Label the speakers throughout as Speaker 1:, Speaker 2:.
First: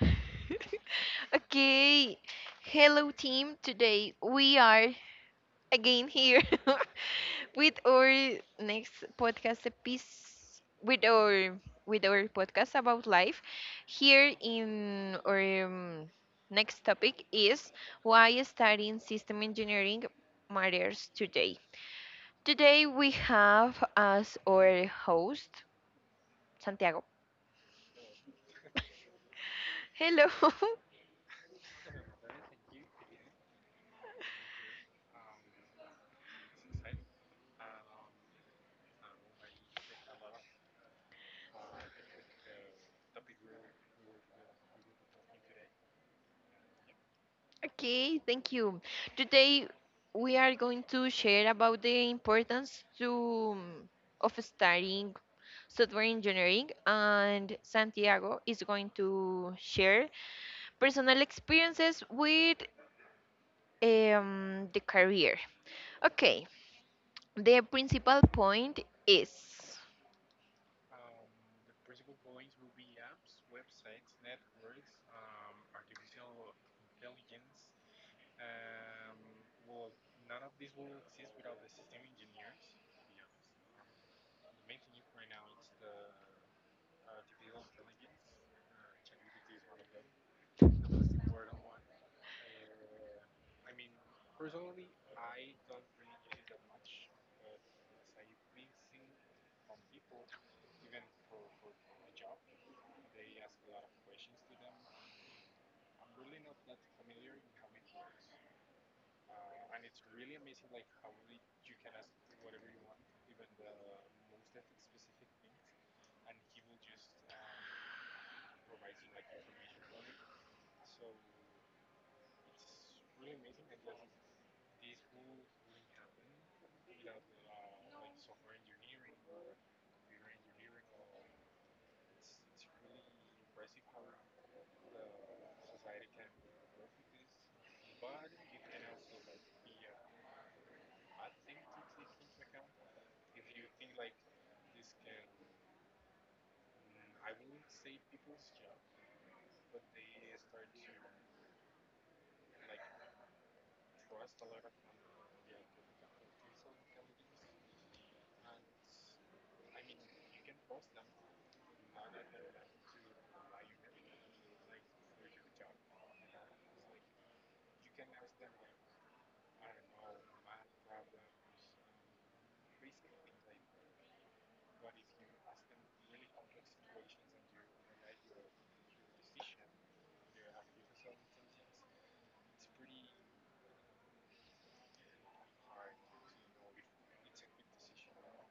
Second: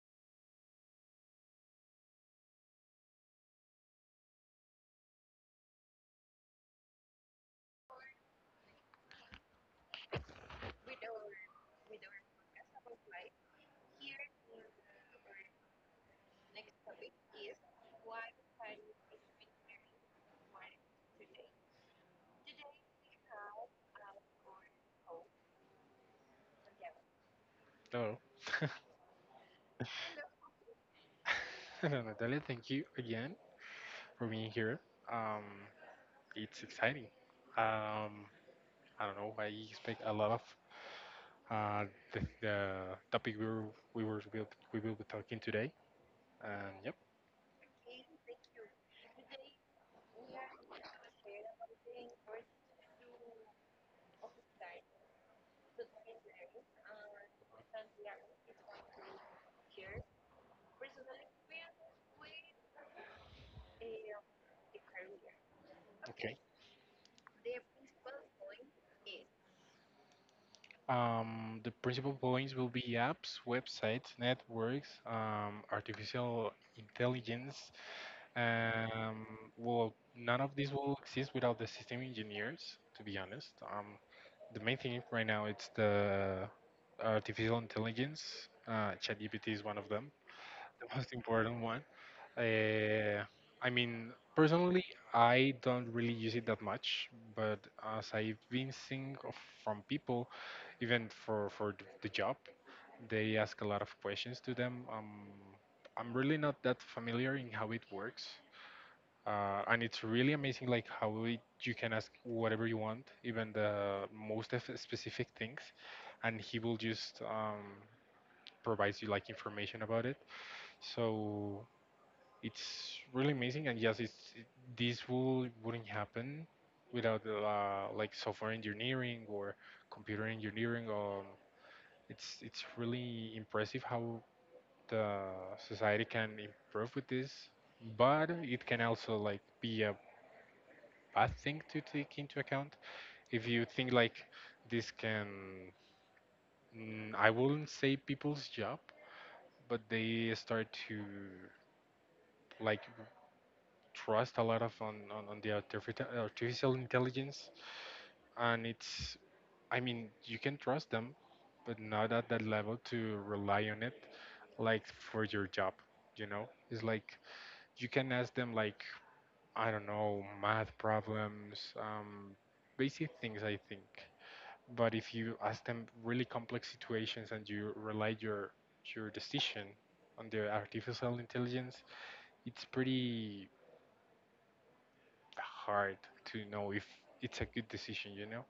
Speaker 1: Okay. Hello, team. Today we are again here with our next podcast piece with our podcast about life. Here in our next topic is why studying system engineering matters today. Today we have as our host Santiago.
Speaker 2: No.
Speaker 1: Hello.
Speaker 2: No, Natalia, thank you again for being here. Um, it's exciting. Um, I don't know. I expect a lot of uh, the topic we were will- we will be talking today. And yep,
Speaker 1: Okay, thank you. Today we are going to share about the importance to of studying software engineering, and Santiago is going to share personal experiences with the career.
Speaker 2: okay.
Speaker 1: Okay, the principal point is
Speaker 2: The principal points will be apps, websites, networks, artificial intelligence. Um, well, none of this will exist without the system engineers, to be honest. The main thing right now it's the artificial intelligence. ChatGPT is one of them, the most important one. Uh, I mean, personally, I don't really use it that much, but as I've been from people, even for the job, they ask a lot of questions to them. I'm really not that familiar in how it works, and it's really amazing like how it, you can ask whatever you want, even the most of specific things, and he will just provides you like information about it, so it's really amazing. And yes, it's this will wouldn't happen without like software engineering or computer engineering. It's really impressive how the society can improve with this, but it can also like be a bad thing to take into account. If you think like this can, I wouldn't say people's job, but they start to like trust a lot of on the artificial intelligence, and it's, I mean, you can trust them, but not at that level to rely on it, like for your job. You know, it's like you can ask them like, I don't know, math problems, basic things I think. But if you ask them really complex situations and you rely your decision on the artificial intelligence, it's pretty hard to know if it's a good decision, you know.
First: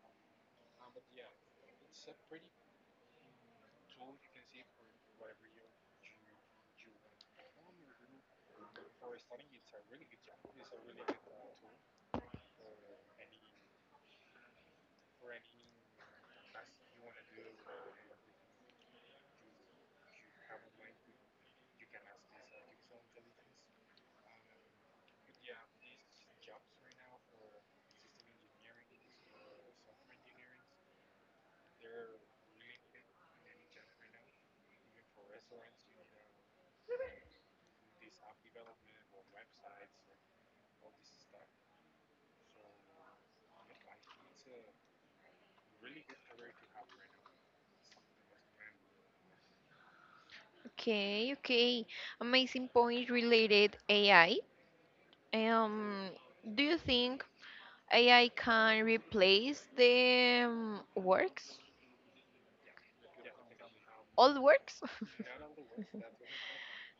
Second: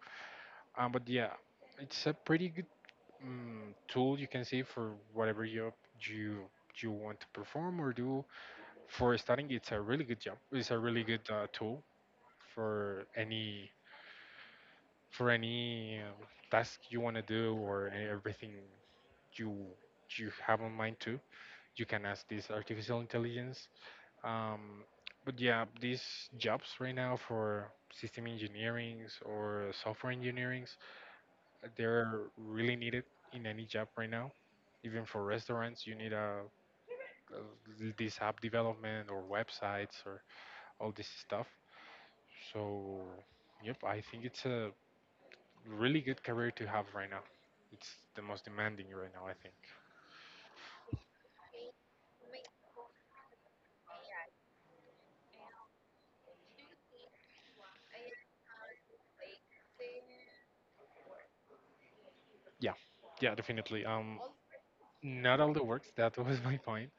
Speaker 2: But yeah, it's a pretty good tool you can say for whatever job you you want to perform or do. For starting, it's a really good job. It's a really good tool for any for any task you want to do, or everything you you have on mind too. You can ask this artificial intelligence. Um, but yeah, these jobs right now for system engineerings or software engineerings, they're really needed in any job right now. Even for restaurants, you need a this app development or websites or all this stuff. So, yep, I think it's a really good career to have right now. It's the most demanding right now, I think.
Speaker 1: okay, okay, amazing point related AI. Um, do you think AI can replace the works?
Speaker 2: Yeah, yeah, definitely.
Speaker 1: All works.
Speaker 2: Not all the works. That was my point.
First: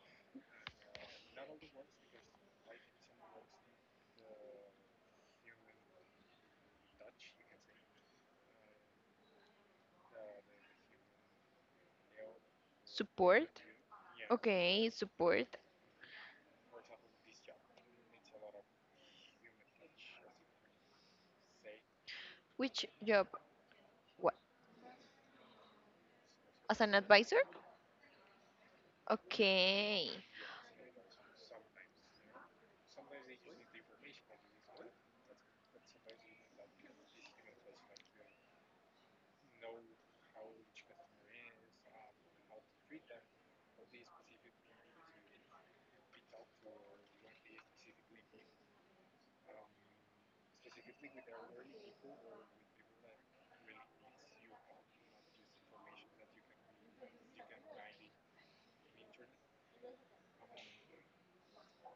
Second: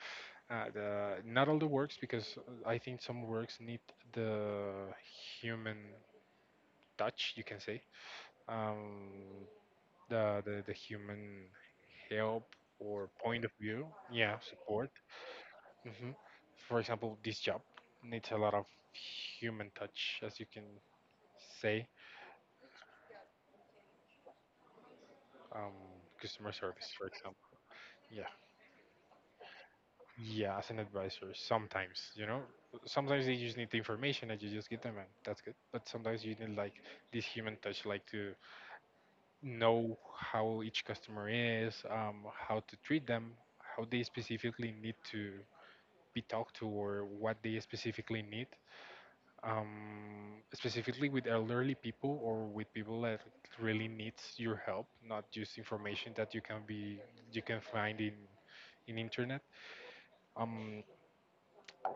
Speaker 2: Not all the works, because I think some works need the human touch. You can say um, the human help or point
Speaker 1: Support,
Speaker 2: of view. Yeah,
Speaker 1: okay,
Speaker 2: support.
Speaker 1: support.
Speaker 2: Hmm. For example, this job needs a lot of human touch, as you can say.
Speaker 1: Which job? What?
Speaker 2: um, Customer
Speaker 1: As
Speaker 2: service.
Speaker 1: an advisor.
Speaker 2: Yeah.
Speaker 1: Okay,
Speaker 2: Yeah, as an advisor, sometimes, you know, sometimes they just need the information and you just give them, and that's good. But sometimes you need like this human touch, like to know how each customer is, how to treat them, how they specifically need to be talked to, or what they specifically need. Specifically with elderly people or with people that really needs your help, not just information that you can be you can find in internet. Um,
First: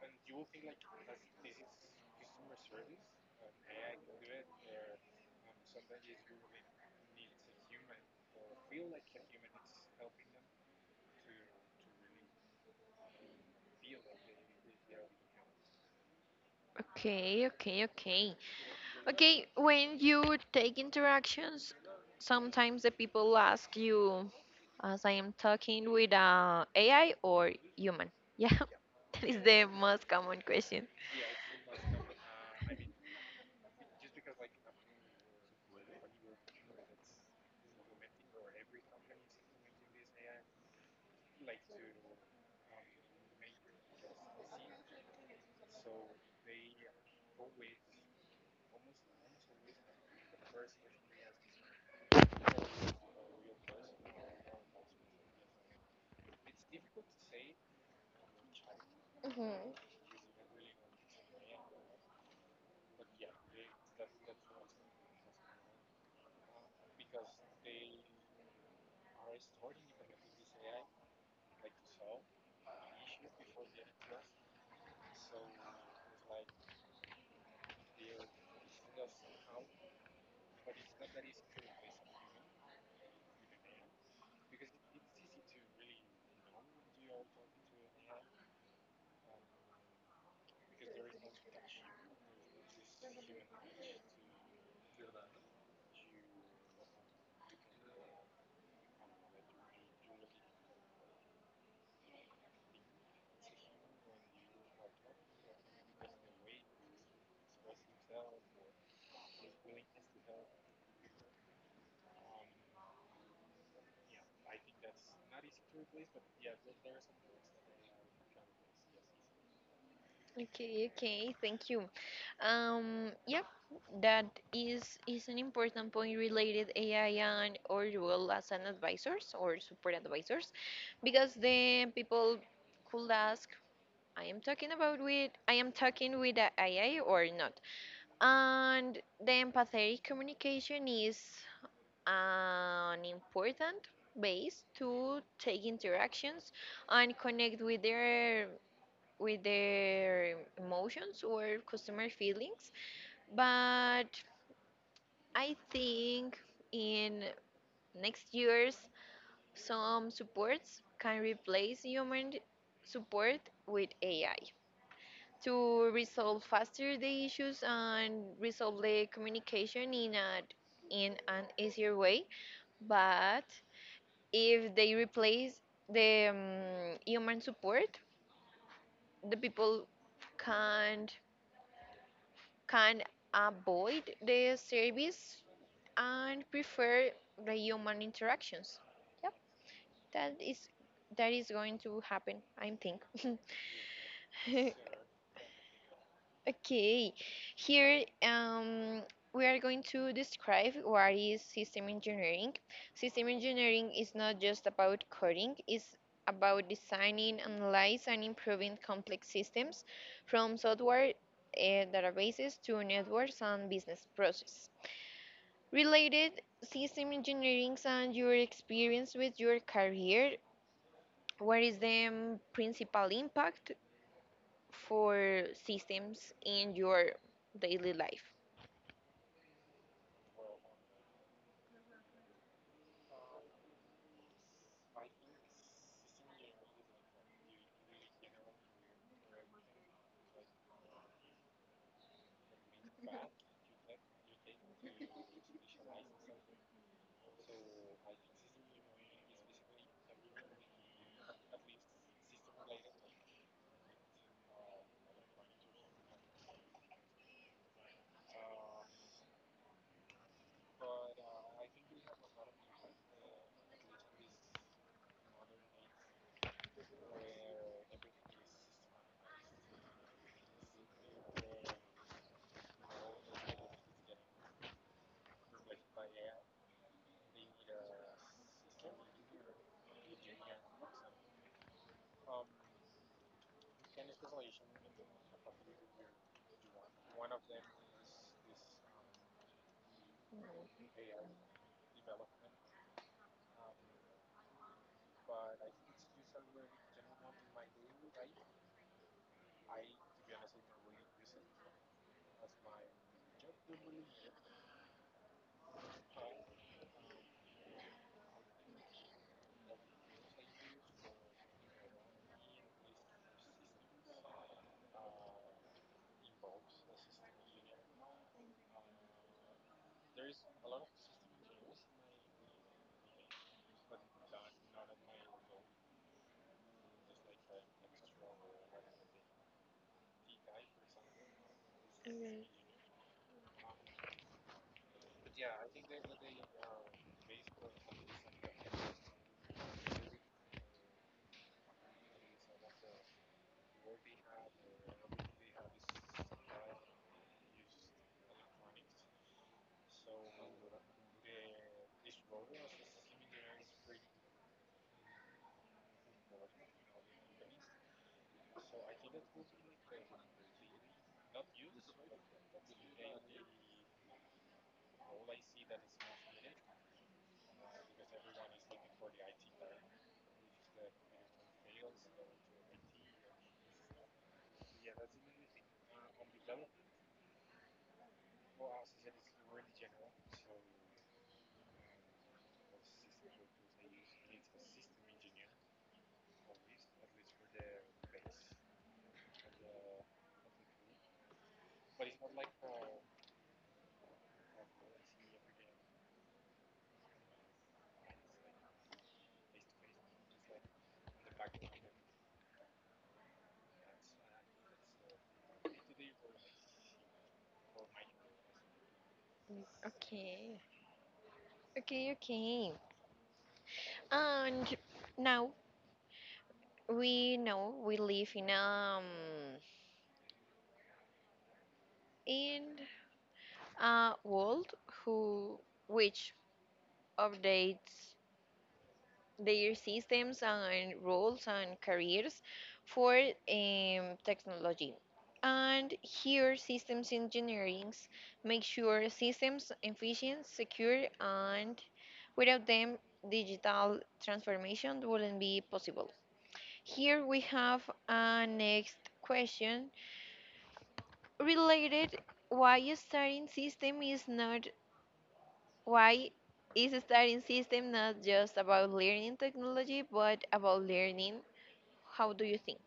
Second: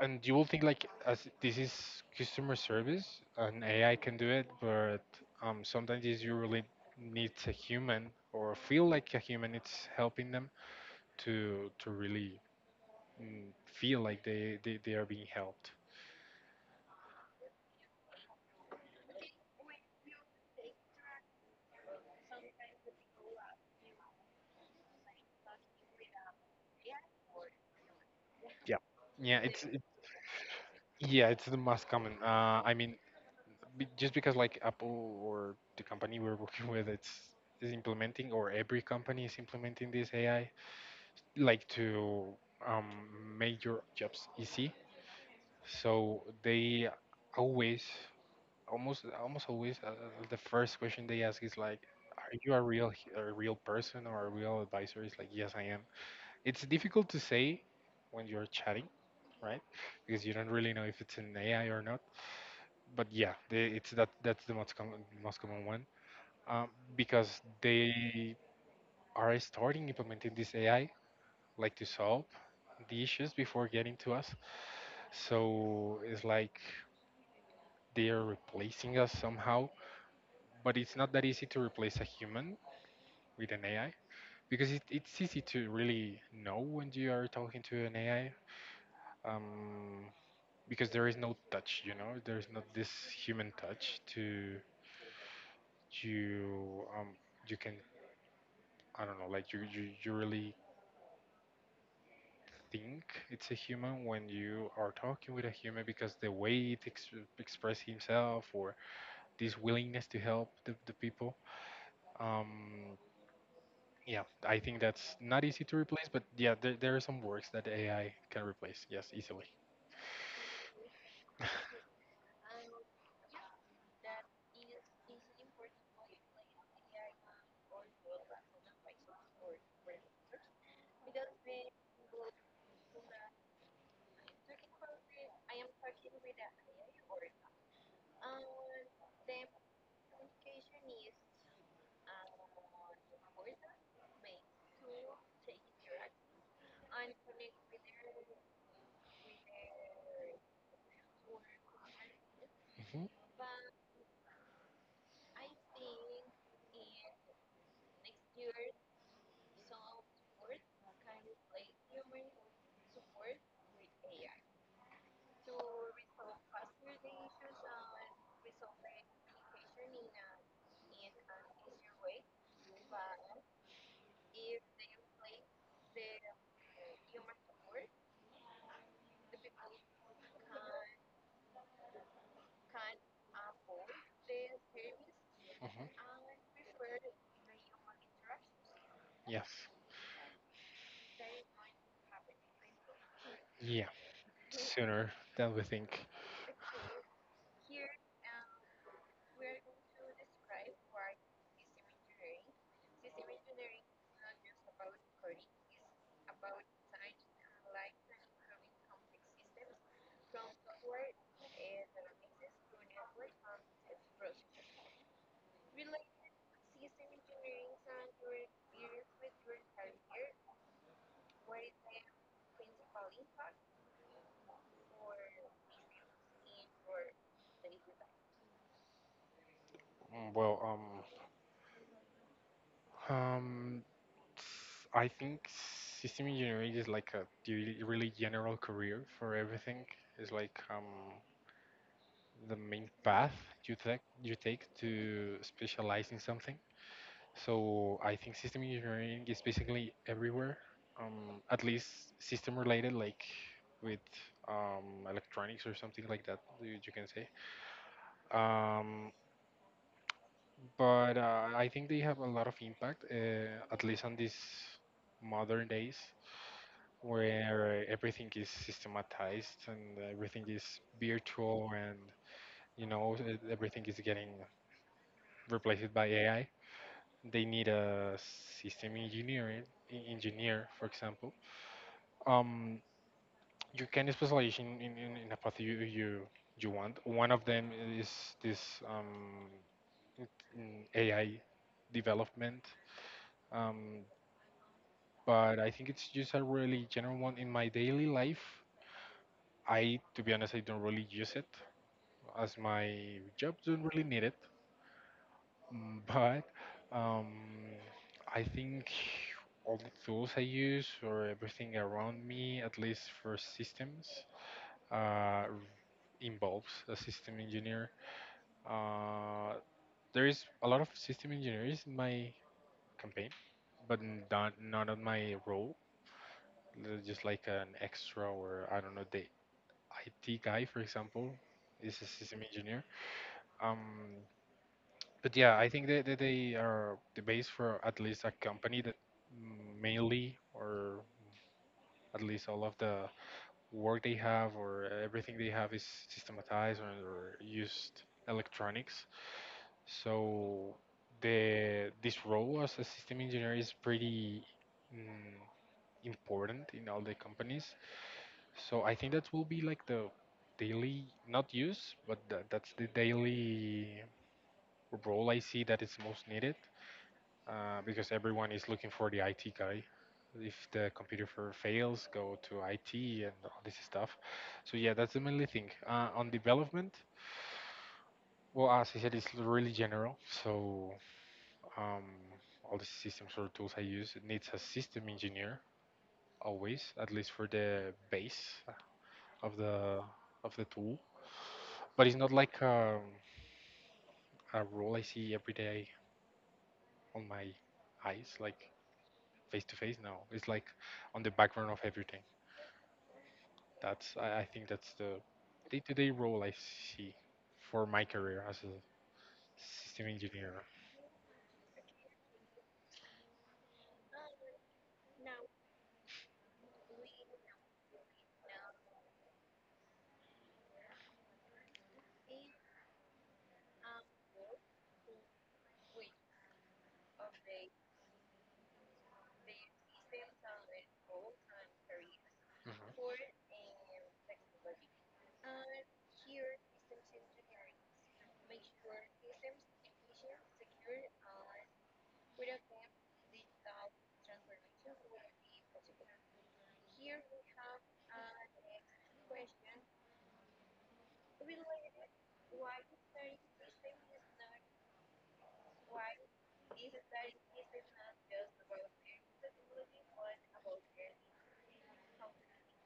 Speaker 2: and you will think like, as this is customer service and AI can do it, but sometimes is you really need a human or feel like a human. It's helping them to really feel like they are being helped.
Speaker 1: okay, okay, okay, okay. When you take interactions, sometimes the people ask you, as I am talking with AI or human? Yeah.
Speaker 2: Yeah.
Speaker 1: That is
Speaker 2: Yeah, it's
Speaker 1: the
Speaker 2: it,
Speaker 1: most common question.
Speaker 2: yeah, it's the most common. I mean, just because like Apple or the company we're working with, it's is implementing, or every company is implementing this AI like to um, make your jobs easy. So they always, almost always, the first question they ask is like, "Are you a real, a real person or a real advisor?" It's like, "Yes, I am." It's difficult to say when you're chatting, right?
Speaker 1: Mhm.
Speaker 2: Because you don't really know if it's an AI or not. But yeah, it's that. That's the most common one, um, because they are starting implementing this AI like to solve the issues before getting to us. So it's like they are replacing us somehow. But it's not that easy to replace a human with an AI because it's easy to really know when you are talking to an AI, um, because there is no touch, you know, there's not this human touch to you. You can, I don't know, like you really think it's a human when you are talking with a human because the way it expresses himself or this willingness to help the people. Um, Yeah, I think that's not easy to replace, but yeah, there are some works that AI can replace. Yes, easily.
Speaker 1: Okay, okay, thank you. Yep, that is an important point related AI and or role as an advisors or support advisors, because then people could ask, I am talking about with I am talking with a AI or not, and the empathetic communication is an important base to take interactions and connect with their emotions or customer feelings.
Speaker 2: Hmm.
Speaker 1: But I think in next years, some supports can replace human support with AI to resolve faster the issues and resolve the communication in a in an easier way. But if they replace the human support, the people can't can avoid the service
Speaker 2: Hmm.
Speaker 1: and prefer the human interactions. Yep,
Speaker 2: Yes.
Speaker 1: that is that is going to happen, I think.
Speaker 2: Yeah, sooner than we think.
Speaker 1: Okay, here we are going to describe what is system engineering. System engineering is not just about coding. It's about designing, analyzing, and improving complex systems, from software uh, databases to networks and business process. Related system engineering and your experience with your career, what is the principal impact for systems in your daily life?
Speaker 2: Well, um, um, I think system engineering is like a really, really general career for everything. It's like the main path you take to specialize in something. So I think system engineering is basically everywhere, at least system related, like with electronics or something like that, you can say. Um, but I think they have a lot of impact, at least on these modern days, where everything is systematized and everything is virtual, and you know everything is getting replaced by AI. They need a system engineering engineer, for example. um, you can specialize in, in a path you you want. One of them is this um, AI development. um, but I think it's just a really general one in my daily life. To be honest, I don't really use it, as my job don't really need it. But um, I think all the tools I use or everything around me, at least for systems, uh, involves a system engineer. Uh, there is a lot of system engineers in my campaign, but not on my role. They're just like an extra, or I don't know, the IT guy, for example, is a system
Speaker 1: Alright.
Speaker 2: engineer. Um, but yeah, I think that they are the base for at least a company that mainly, or at least all of the work they have, or everything they have is systematized, or used electronics. So the this role as a system engineer is pretty mm, important in all the companies. So I think that will be like the daily not use, but that's the daily role I see that is most needed, because everyone is looking for the IT guy. If the computer for fails, go to IT and all this stuff. So yeah, that's the mainly thing. On development, well, as I said, it's really general. So um, all the systems or tools I use it needs a system engineer always, at least for the base of the of the tool. But it's not like a role I see every day on my eyes, like face to face. No, it's like on the background of everything. That's I think that's the day-to-day role I see for my career as a system engineer.
Speaker 1: Okay, okay, okay. And now we know we live in a world who which updates their systems and roles and careers
Speaker 2: Mhm.
Speaker 1: for technology. And here, systems engineering make sure systems efficient, secure, and without them, digital transformation wouldn't be possible. Here we have a next question related why starting system is not why is studying system not just about learning technology but about learning. How do you think?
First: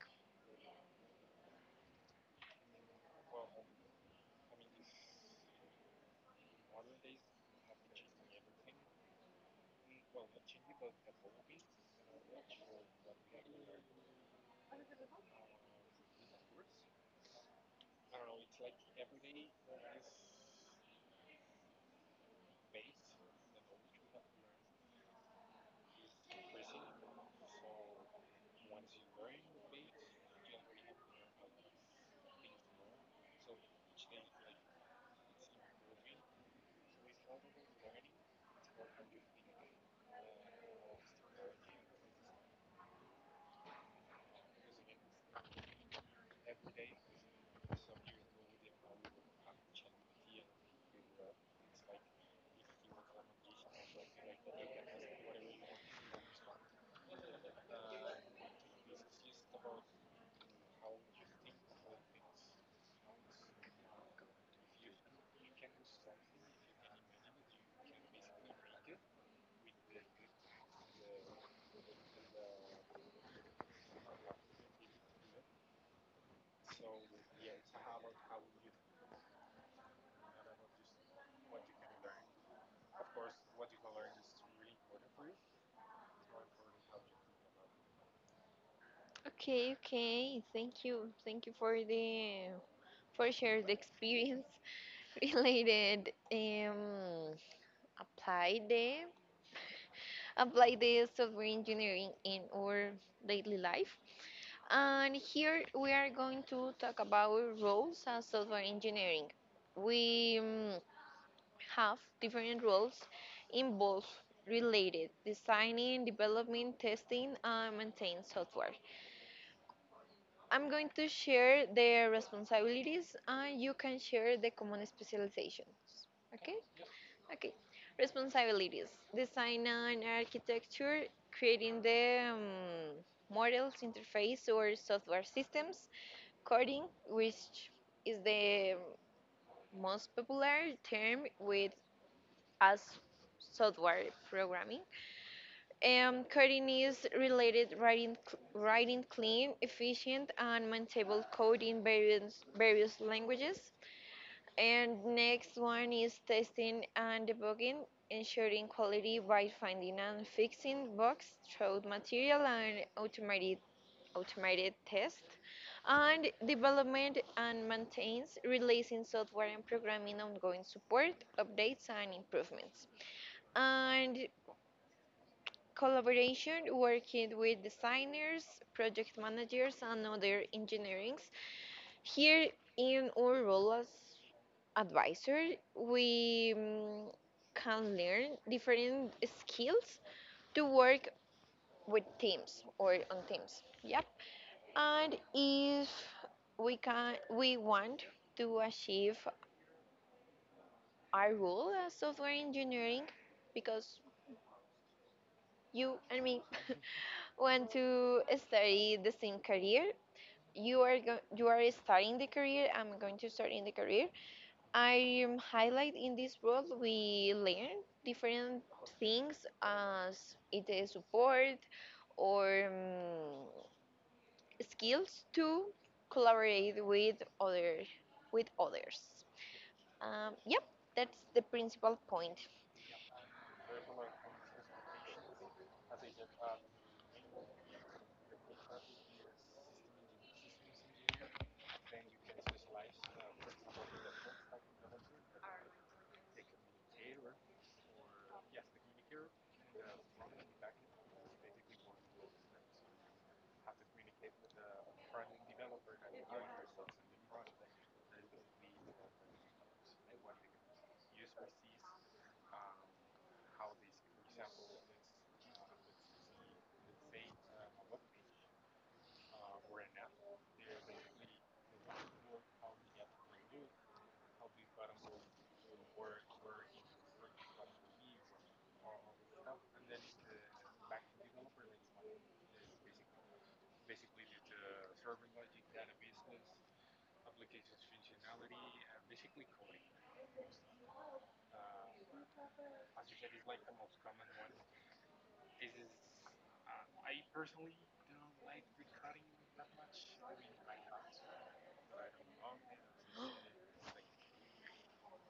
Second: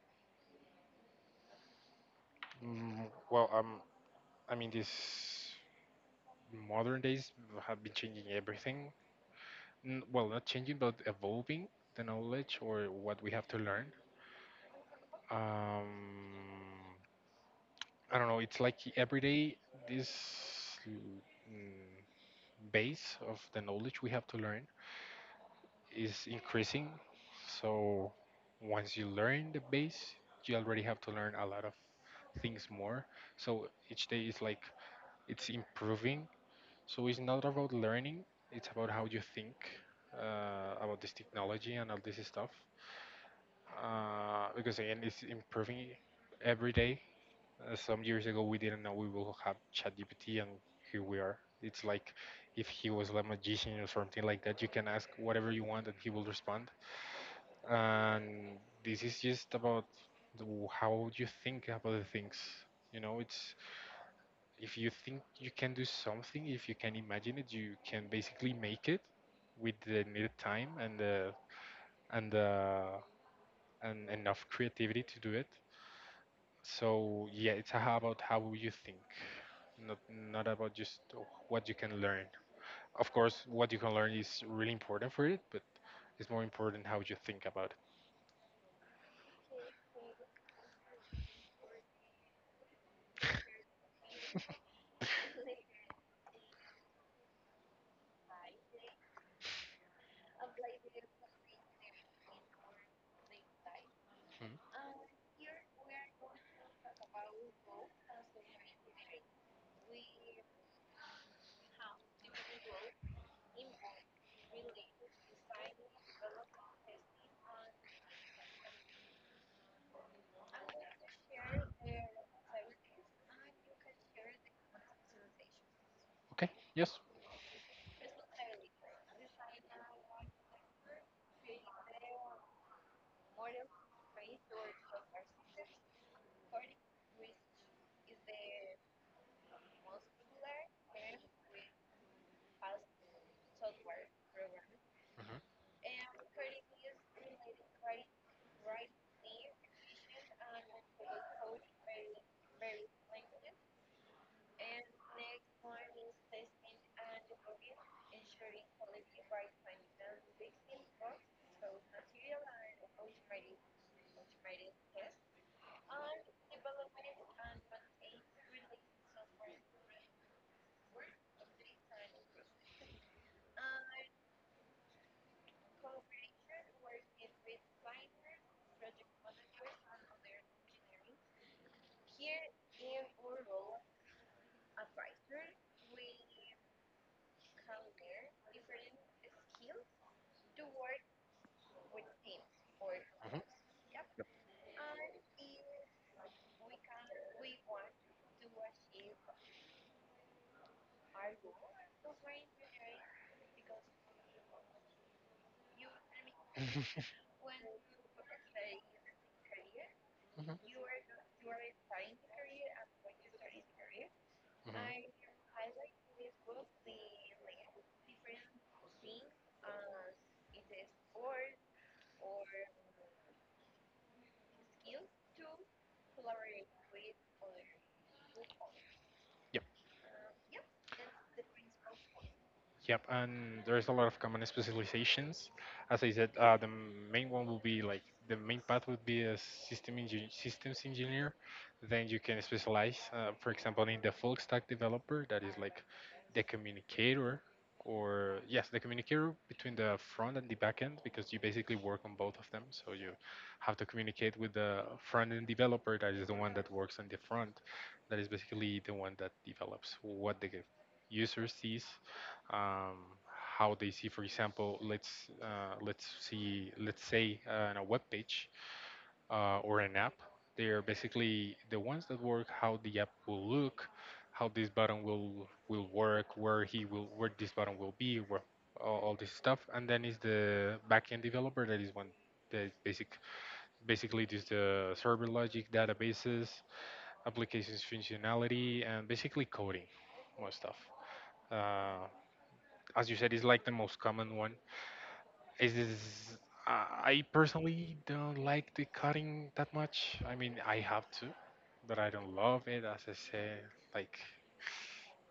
Speaker 2: Well, I mean, these modern days have been changing everything. Well, not changing, but evolving the knowledge or what we have to learn. Um, I don't know. It's like every day this mm, base of the knowledge we have to learn is increasing. So once you learn the base, you already have to learn a lot of things more. So each day is like it's improving. So it's not about learning; it's about how you think about this technology and all this stuff. Because again, it's improving every day. Some years ago, we didn't know we will have ChatGPT, and here we are. It's like if he was like a magician or something like that, you can ask whatever you want and he will respond, and this is just about the, how you think about the things. You know, it's if you think you can do something, if you can imagine it, you can basically make it with the needed time and the and uh, and enough creativity to do it. So yeah, it's how about how you think, not not about just what you can learn. Of course what you can learn is really important for it, but it's more important how you think about it.
Speaker 1: Okay, okay. Thank you. Thank you for the for share the experience related apply the apply the software engineering in our daily life.
Speaker 2: Mhm.
Speaker 1: And here we are going to talk about roles as software engineering. We have different roles involved related designing, development, testing, and maintain software. I'm going to share the responsibilities, and you can share the common specializations.
Speaker 2: Okay,
Speaker 1: Okay?
Speaker 2: yes.
Speaker 1: Okay. Responsibilities: design and architecture, creating the models, interface, or software systems; coding, which is the most popular term with us, software programming.
Speaker 2: Mhm.
Speaker 1: Um, coding is related writing, writing clean, efficient, and maintainable code in various languages. And next one is testing and debugging, ensuring quality by finding and fixing bugs through material and automated test. And development and maintains, releasing software and programming ongoing support, updates, and improvements. And collaboration, working with designers, project managers, and other engineerings. Here in our role as advisor, we can learn different skills to work with teams or on
Speaker 2: Mhm.
Speaker 1: teams. Yep. And if we can, we want to achieve our role as software engineering, because you and me want to study the same career.
Speaker 2: Mhm,
Speaker 1: You are you are starting the career, I'm going to start in the career.
Speaker 2: mhm.
Speaker 1: I highlight in this world we learn different things as it is support or skills to collaborate with other with others. Um, yep, that's the principal point.
Speaker 2: Yep, and there's a lot of common specializations. As I said, main one will be like the main path would be a systems engineer. Then you can specialize, for example, in the full stack developer, that is like the communicator, or yes, the communicator between the front and the back end, because you basically work on both of them. So you have to communicate with the front end developer, that is the one that works on the front, that is basically the one that develops what the user sees, um, how they see. For example, let's say on a web page or an app. They are basically the ones that work how the app will look, how this button will work, where this button will be, where all this stuff. And then is the backend developer, that is one the basically this the server logic, databases, applications functionality, and basically coding, more stuff. Uh, as you said, is like the most common one. Is this, I I personally don't like the cutting that much. I mean, I have to, but I don't love it. As I said, like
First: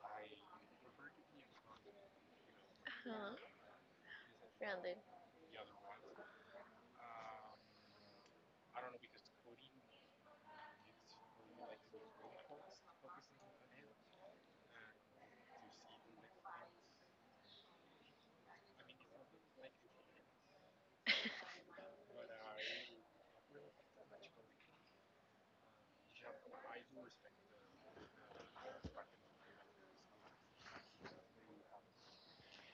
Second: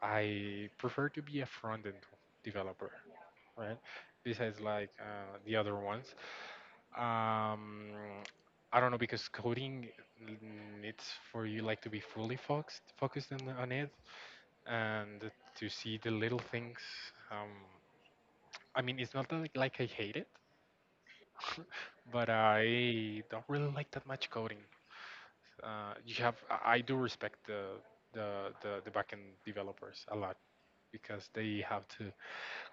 Speaker 2: I prefer to be a front end developer,
Speaker 1: Uh-huh.
Speaker 2: right? Besides like
Speaker 1: Brandon.
Speaker 2: the other ones, um, I don't know, because coding, it's for you like to be fully focused on it and to see the little things. Um, I mean, it's not like, like I hate it but I don't really like that much coding. You have I do respect the the backend developers a lot, because they have to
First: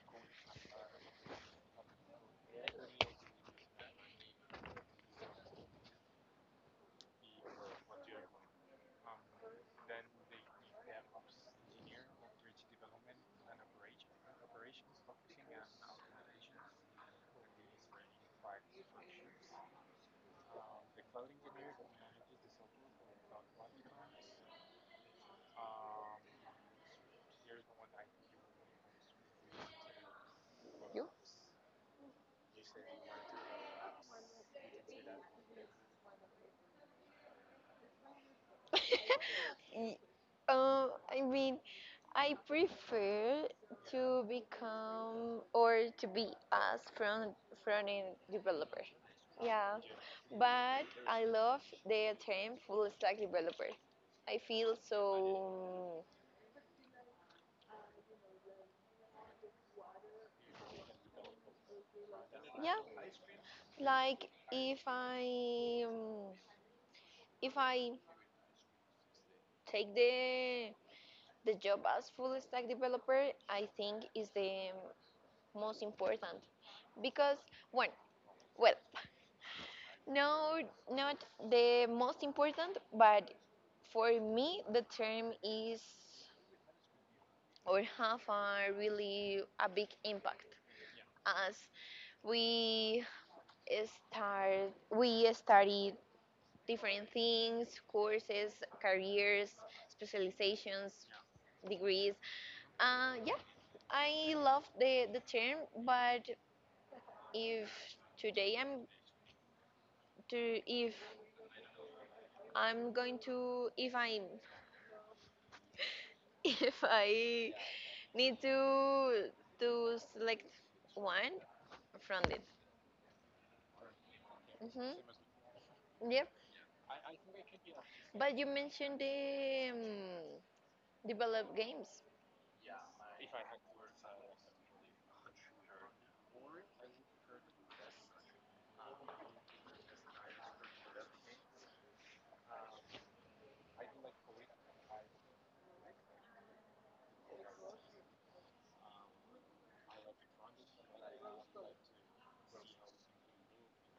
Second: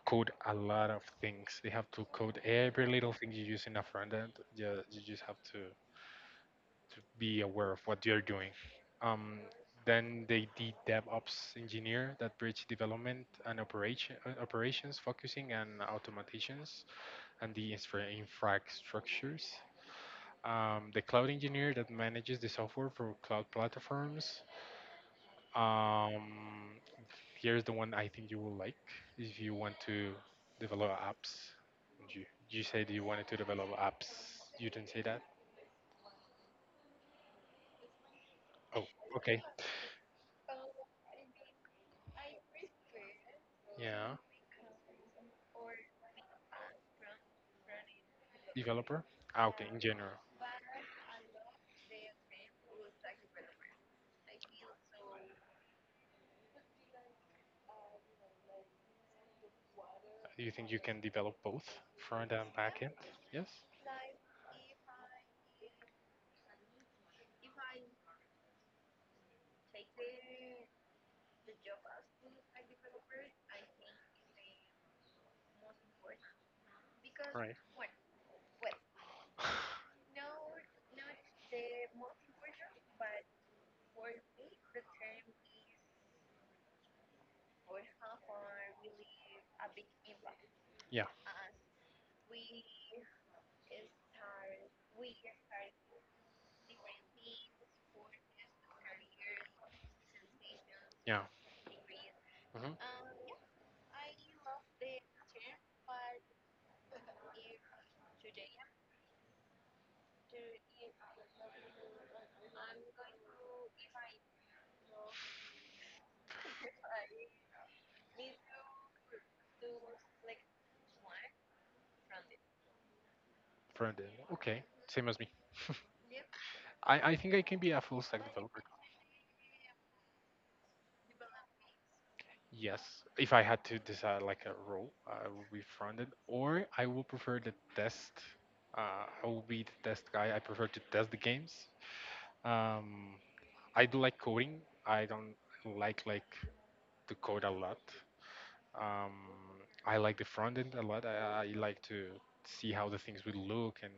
Speaker 2: code a lot of things. They have to code every little thing you use in a front end. You just have to be aware of what you're doing. Um, then the DevOps engineer that bridge development and operations, focusing and automations and the infrastructures. The cloud engineer that manages the software for cloud platforms. Um, Here's the one I think you will like if you want to develop
Speaker 1: You.
Speaker 2: apps. You, you said you wanted to develop apps. You didn't say that? Oh, okay.
Speaker 1: Y- uh, I mean, I prefer
Speaker 2: Yeah.
Speaker 1: to become or to be as front front end developer.
Speaker 2: Developer? Ah, okay,
Speaker 1: Yeah,
Speaker 2: in general.
Speaker 1: but I love the term full stack developer. I feel so.
Speaker 2: Do you think you can develop both front and back end?
Speaker 1: Yeah,
Speaker 2: Yes?
Speaker 1: like if I take the job as full stack developer, I think is the most important, because
Speaker 2: Right.
Speaker 1: one, well, no, not the most important, but for me, the term is or have a really a big impact
Speaker 2: Yeah,
Speaker 1: as we start we study different things, courses, careers, specializations,
Speaker 2: yeah.
Speaker 1: degrees.
Speaker 2: Hmm.
Speaker 1: Yeah, I love the term, but if today I'm to if I if I need to select one from it.
Speaker 2: Front end. Okay.
Speaker 1: Hmm.
Speaker 2: Same as me.
Speaker 1: Yep.
Speaker 2: I think I can be a full stack
Speaker 1: But you
Speaker 2: developer.
Speaker 1: mentioned the develop games.
Speaker 2: Yes, if I had to decide like a role, I will be fronted, or I will prefer the test. I will be the test guy. I prefer to test the games. Um, I do like coding. I don't like to code a lot. Um, I like the front end a lot. I like to see how the things will look and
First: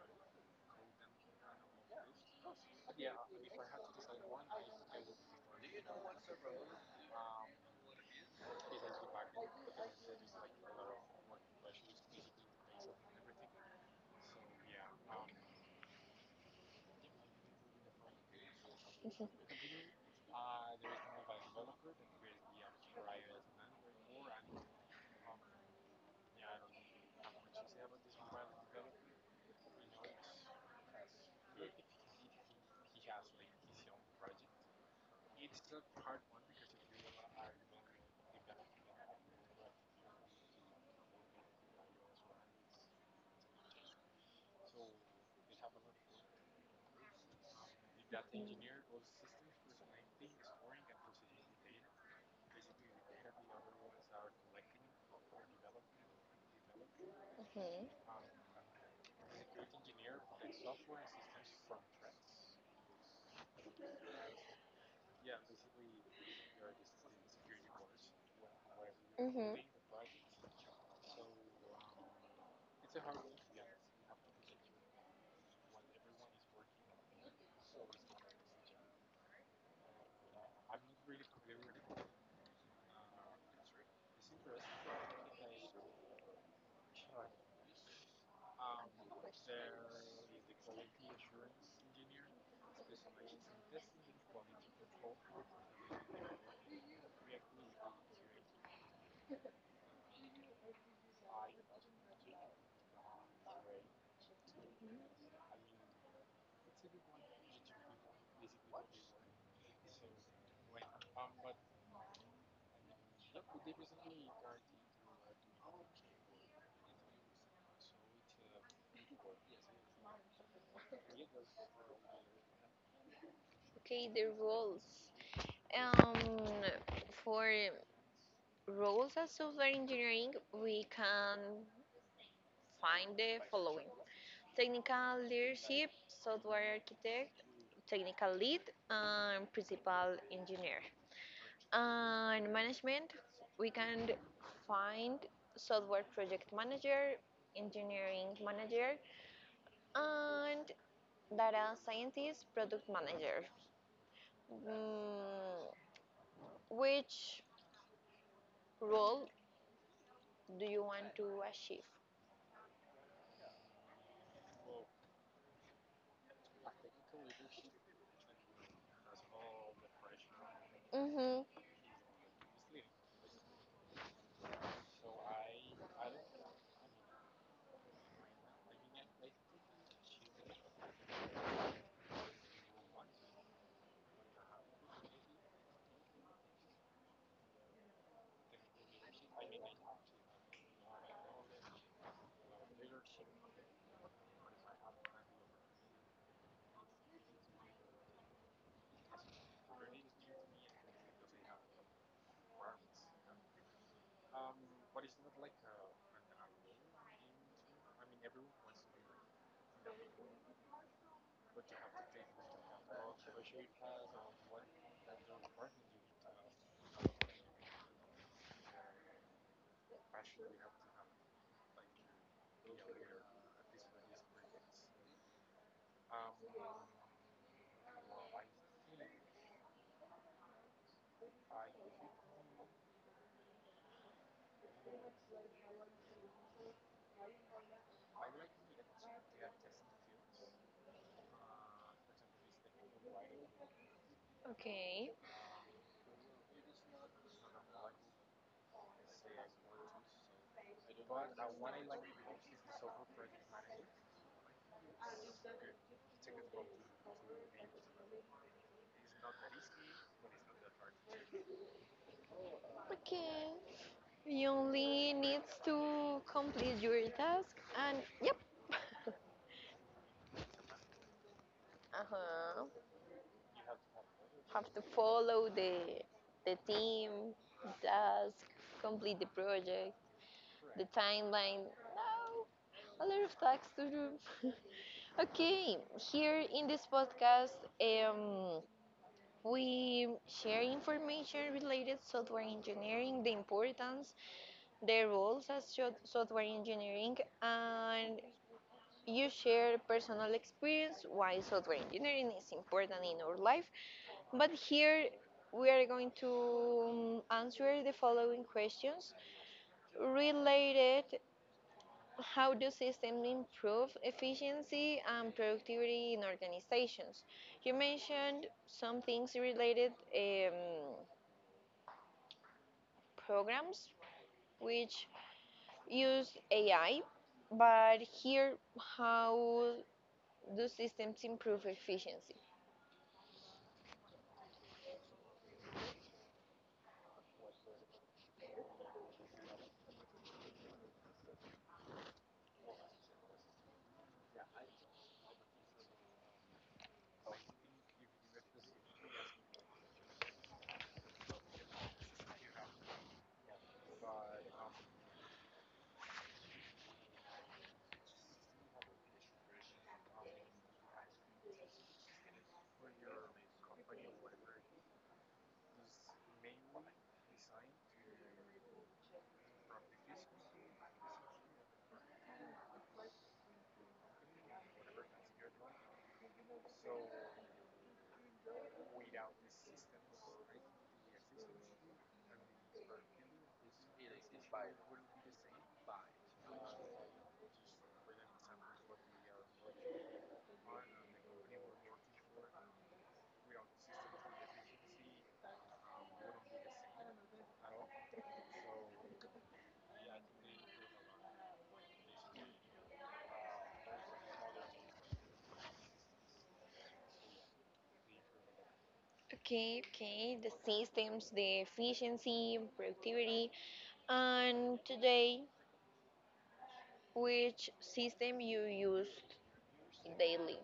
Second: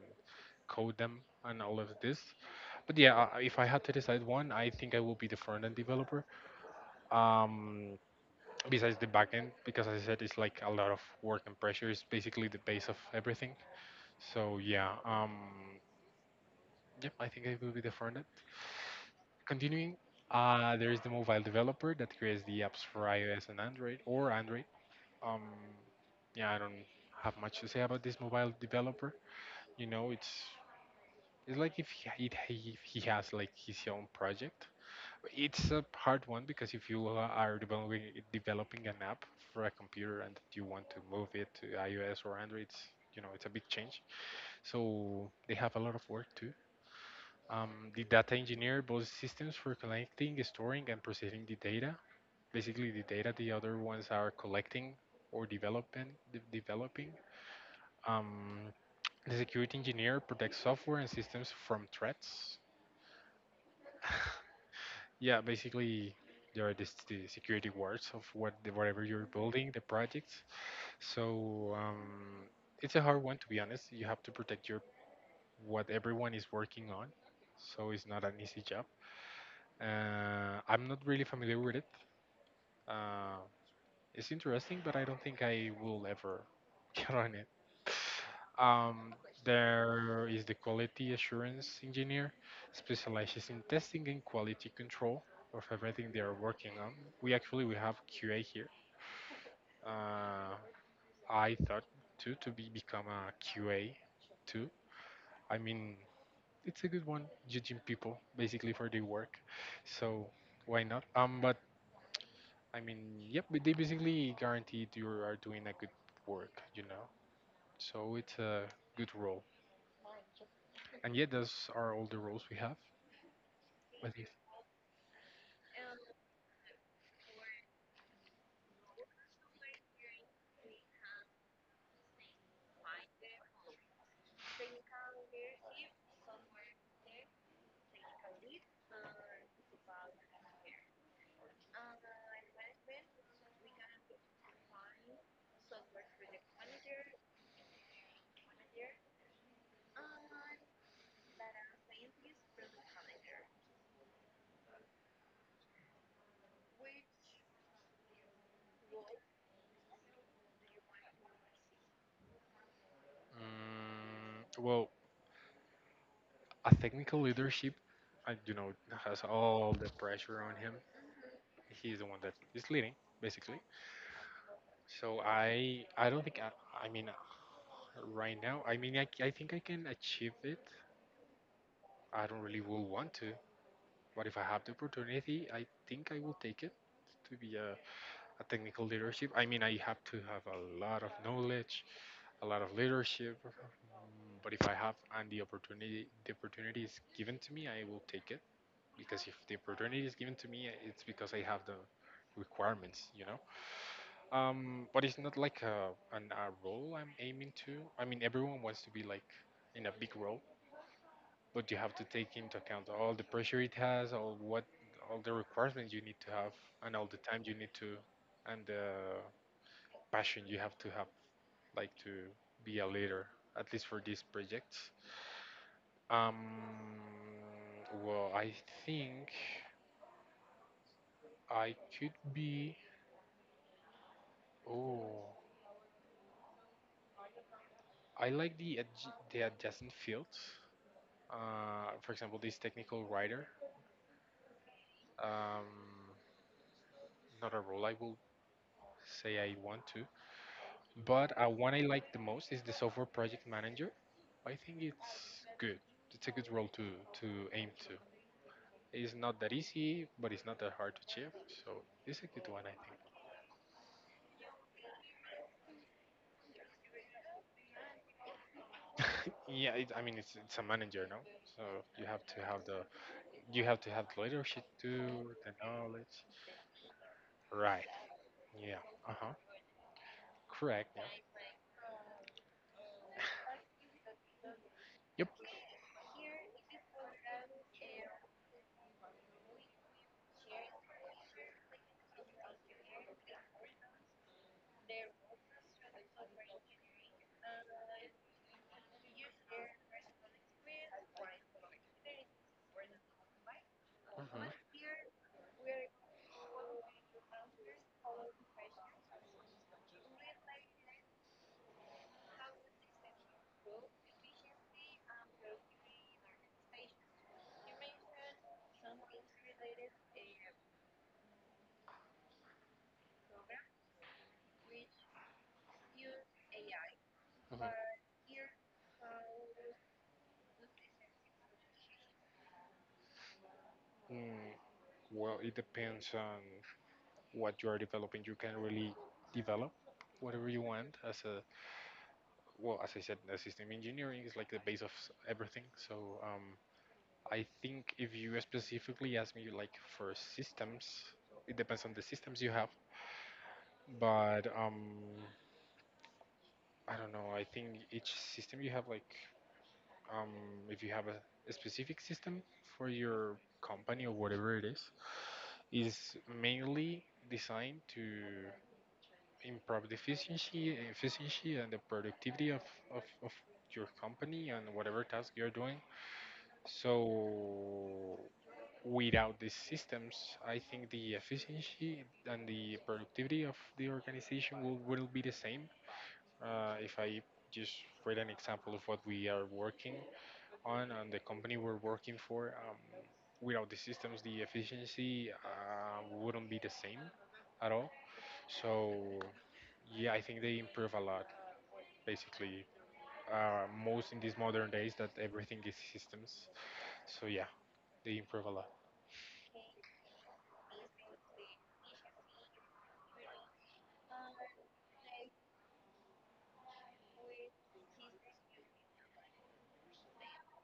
Speaker 2: code them and all of this. But yeah, I- if I had to decide one, I think I will be the front end developer. Um, Besides the backend, because as I said, it's like a lot of work and pressure. It's basically the base of everything, so yeah. Yeah, I think it will be the front end. Continuing, there is the mobile developer that creates the apps for iOS and Android, or Android. um yeah, I don't have much to say about this mobile developer. You know, it's like if if he has like his own project. It's a hard one because if you are developing developing an app for a computer and you want to move it to iOS or Android, it's, you know, it's a big change. So they have a lot of work too. The data engineer builds systems for collecting, storing, and processing the data. Basically, the data the other ones are collecting or developing. Developing.
Speaker 1: Hmm.
Speaker 2: Um, the security engineer protects software and systems from threats. Yeah, basically there are this, the security wards of what the, whatever you're
Speaker 1: Hmm.
Speaker 2: building, the projects. So it's a hard one to be honest. You have to protect your what everyone is working on. So it's not an easy job. I'm not really familiar with it. Uh, it's interesting, but I don't think I will ever get on it. Um, there is the quality assurance engineer, specializes in testing and quality control of everything they are working on. We actually we have QA here. Uh, I thought too to be become a QA too. I mean, it's a good one, judging people basically for their work, so why not? But I mean, yep, but they basically guaranteed you are doing a good work, you know. So it's a good role. And yeah, those are all the roles we have. I
Speaker 1: Okay, the
Speaker 2: think.
Speaker 1: roles. Um, for roles as software engineering, we can find the following: technical leadership, software architect, technical lead, and principal engineer. And management, we can find software project manager, engineering manager, and data scientist, product manager. Mm, which role do you want to achieve?
Speaker 2: Mm, well, a technical leadership, I, you know, has all the pressure on him.
Speaker 1: Mm-hmm.
Speaker 2: He's the one that is leading, basically. So I don't think I mean, right now, I mean, I think I can achieve it. I don't really will want to, but if I have the opportunity, I think I will take it to be a technical leadership. I mean, I have to have a lot of knowledge, a lot of leadership. But if I have and the opportunity is given to me, I will take it. Because if the opportunity is given to me, it's because I have the requirements, you know. But it's not like a role I'm aiming to. I mean, everyone wants to be like in a big role, but you have to take into account all the pressure it has, all what, all the requirements you need to have, and all the time you need to, and passion you have to have like to be a leader, at least for these projects. um well, I think I could be. Oh, I like the adjacent fields. For example, this technical writer.
Speaker 1: Okay.
Speaker 2: um Not a role I will say I want to, but one I like the most is the software project manager. I think it's good. It's a good role to aim to. It's not that easy, but it's not that hard to achieve. So it's a good one, I
Speaker 1: Okay. You only needs to complete your task, and yep.
Speaker 2: think. Yeah, it, I mean, it's a manager, no? So
Speaker 1: Uh
Speaker 2: you have to have the
Speaker 1: huh.
Speaker 2: you have to have the leadership
Speaker 1: Have to
Speaker 2: too,
Speaker 1: follow
Speaker 2: the knowledge.
Speaker 1: the team, the
Speaker 2: Right.
Speaker 1: task,
Speaker 2: Yeah. Uh
Speaker 1: complete the
Speaker 2: huh.
Speaker 1: project, the
Speaker 2: Correct. Yeah.
Speaker 1: timeline, no, a lot of tasks to do.
Speaker 2: Yep.
Speaker 1: Okay, here in this podcast we share information related software engineering, the importance, the roles as software engineering, and you share personal experience why software engineering is important in our life. But here
Speaker 2: Mm-hmm.
Speaker 1: we are going to answer the following questions related how do systems improve efficiency and productivity in organizations? You mentioned some things related programs which use AI, but
Speaker 2: Hmm.
Speaker 1: here how do systems improve efficiency?
Speaker 2: Mm, well, it depends on what you are developing. You can really develop whatever you want as a well, as I said, the system engineering is like the base of everything. So I think if you specifically ask me like for systems, it depends on the systems you have. But I don't know. I think each system you have like, um, if you have a specific system for your company or whatever it is mainly designed to improve the efficiency, efficiency and the productivity of your company and whatever task you're doing. So without these systems, I think the efficiency and the productivity of the organization will be the same. If I just read an example of what we are working on and the company we're working for, without the systems, the efficiency wouldn't be the same at all. So, yeah, I think they improve a lot, basically. Most in these modern days that everything is systems. So, yeah, they improve a lot.
Speaker 1: Okay, okay, the systems, the efficiency, productivity, and today which system you used daily.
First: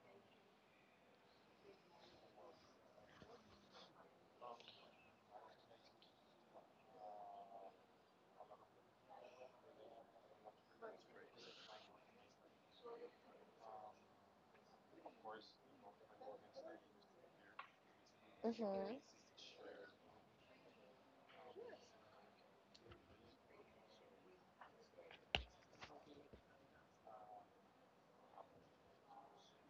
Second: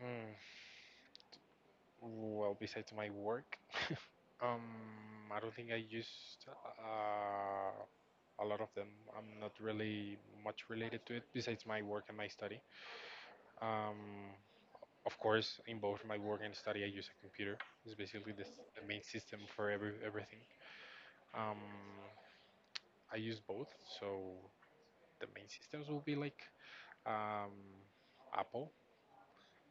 Speaker 2: Hmm. Well, besides my work, um, I don't think I used a lot of them. I'm not really much related to it besides my work and my study. Um, of course, in both my work and study, I use a computer. It's basically the, the
Speaker 1: Mm-hmm.
Speaker 2: main system for every everything. Um, I use both, so the main systems will be like, um, Apple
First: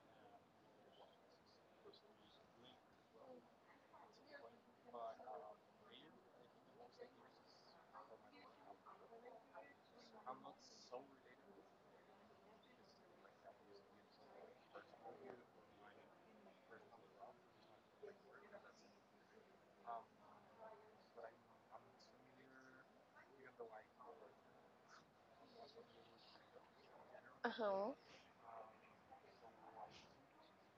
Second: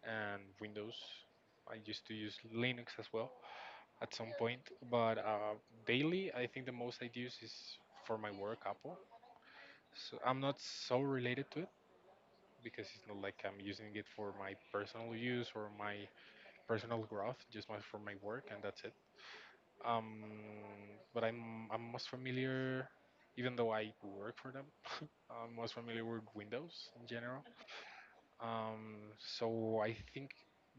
Speaker 2: and Windows. I used to use Linux as well at some point, but daily, I think the most I use is for my work Apple. So I'm not so related to it because it's not like I'm using it for my personal use or my personal growth, just my, for my work, and that's it. Um, but I'm most familiar, even though I work for them, I'm most familiar with Windows in general.
Speaker 1: Uh-huh.
Speaker 2: Um, so I think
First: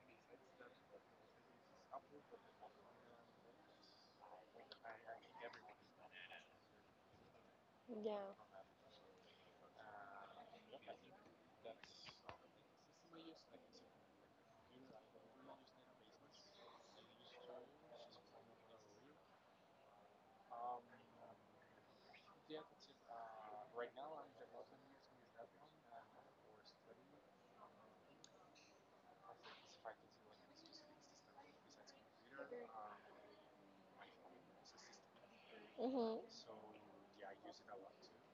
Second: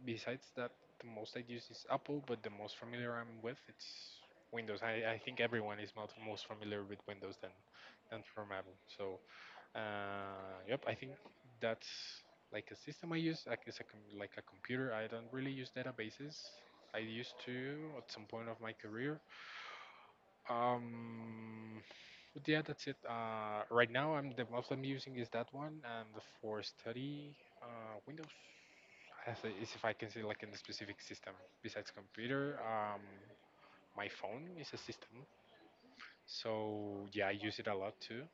Speaker 2: besides that, the most I use is Apple, but the most familiar I'm with it's Windows. I think everyone is not most familiar with Windows than from
Speaker 1: Yeah.
Speaker 2: Apple. So yep, I think that's like a system I use. Like it's a like a computer. I don't really use databases. I used to at some point of my career, um, but yeah, that's it. Right now, I'm the most I'm using is that one, and the for study, Windows. As a, is if I can say like in a specific system besides computer, my phone is a system.
Speaker 1: Mm-hmm.
Speaker 2: So yeah, I use it a lot too.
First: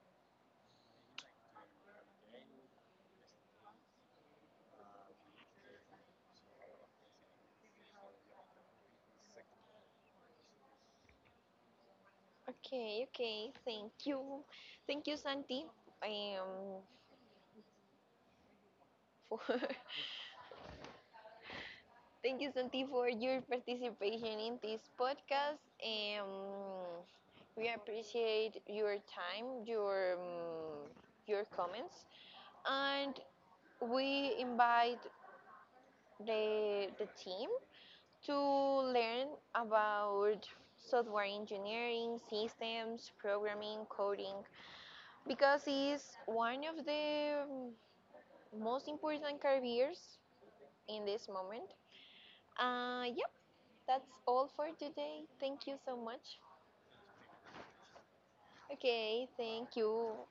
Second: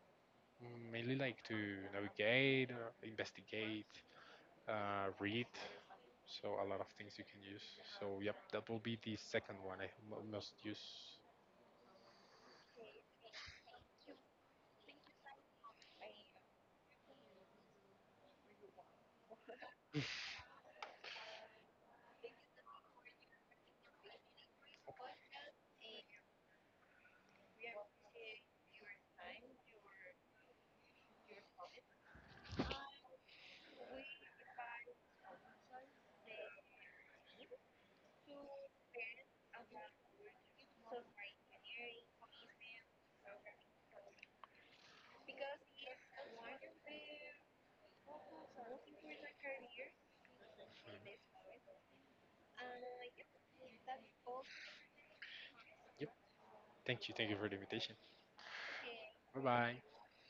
Speaker 2: Mainly like to navigate, investigate, read. So a lot of things you can use. So yep, that will be the second one I most use.
Speaker 1: Okay, okay. Thank you. Thank you, Santi. Um for thank you Santi for your participation in this podcast. We appreciate your time, your comments, and we invite the team to learn about software engineering, systems, programming, coding, because it's one of the most important careers in
Speaker 2: Mm.
Speaker 1: this moment. Yep, that's all for today. Thank you so
Speaker 2: Yep.
Speaker 1: much.
Speaker 2: Thank you. Thank you for the invitation.
Speaker 1: Okay,
Speaker 2: 拜
Speaker 1: thank
Speaker 2: 拜。
Speaker 1: you.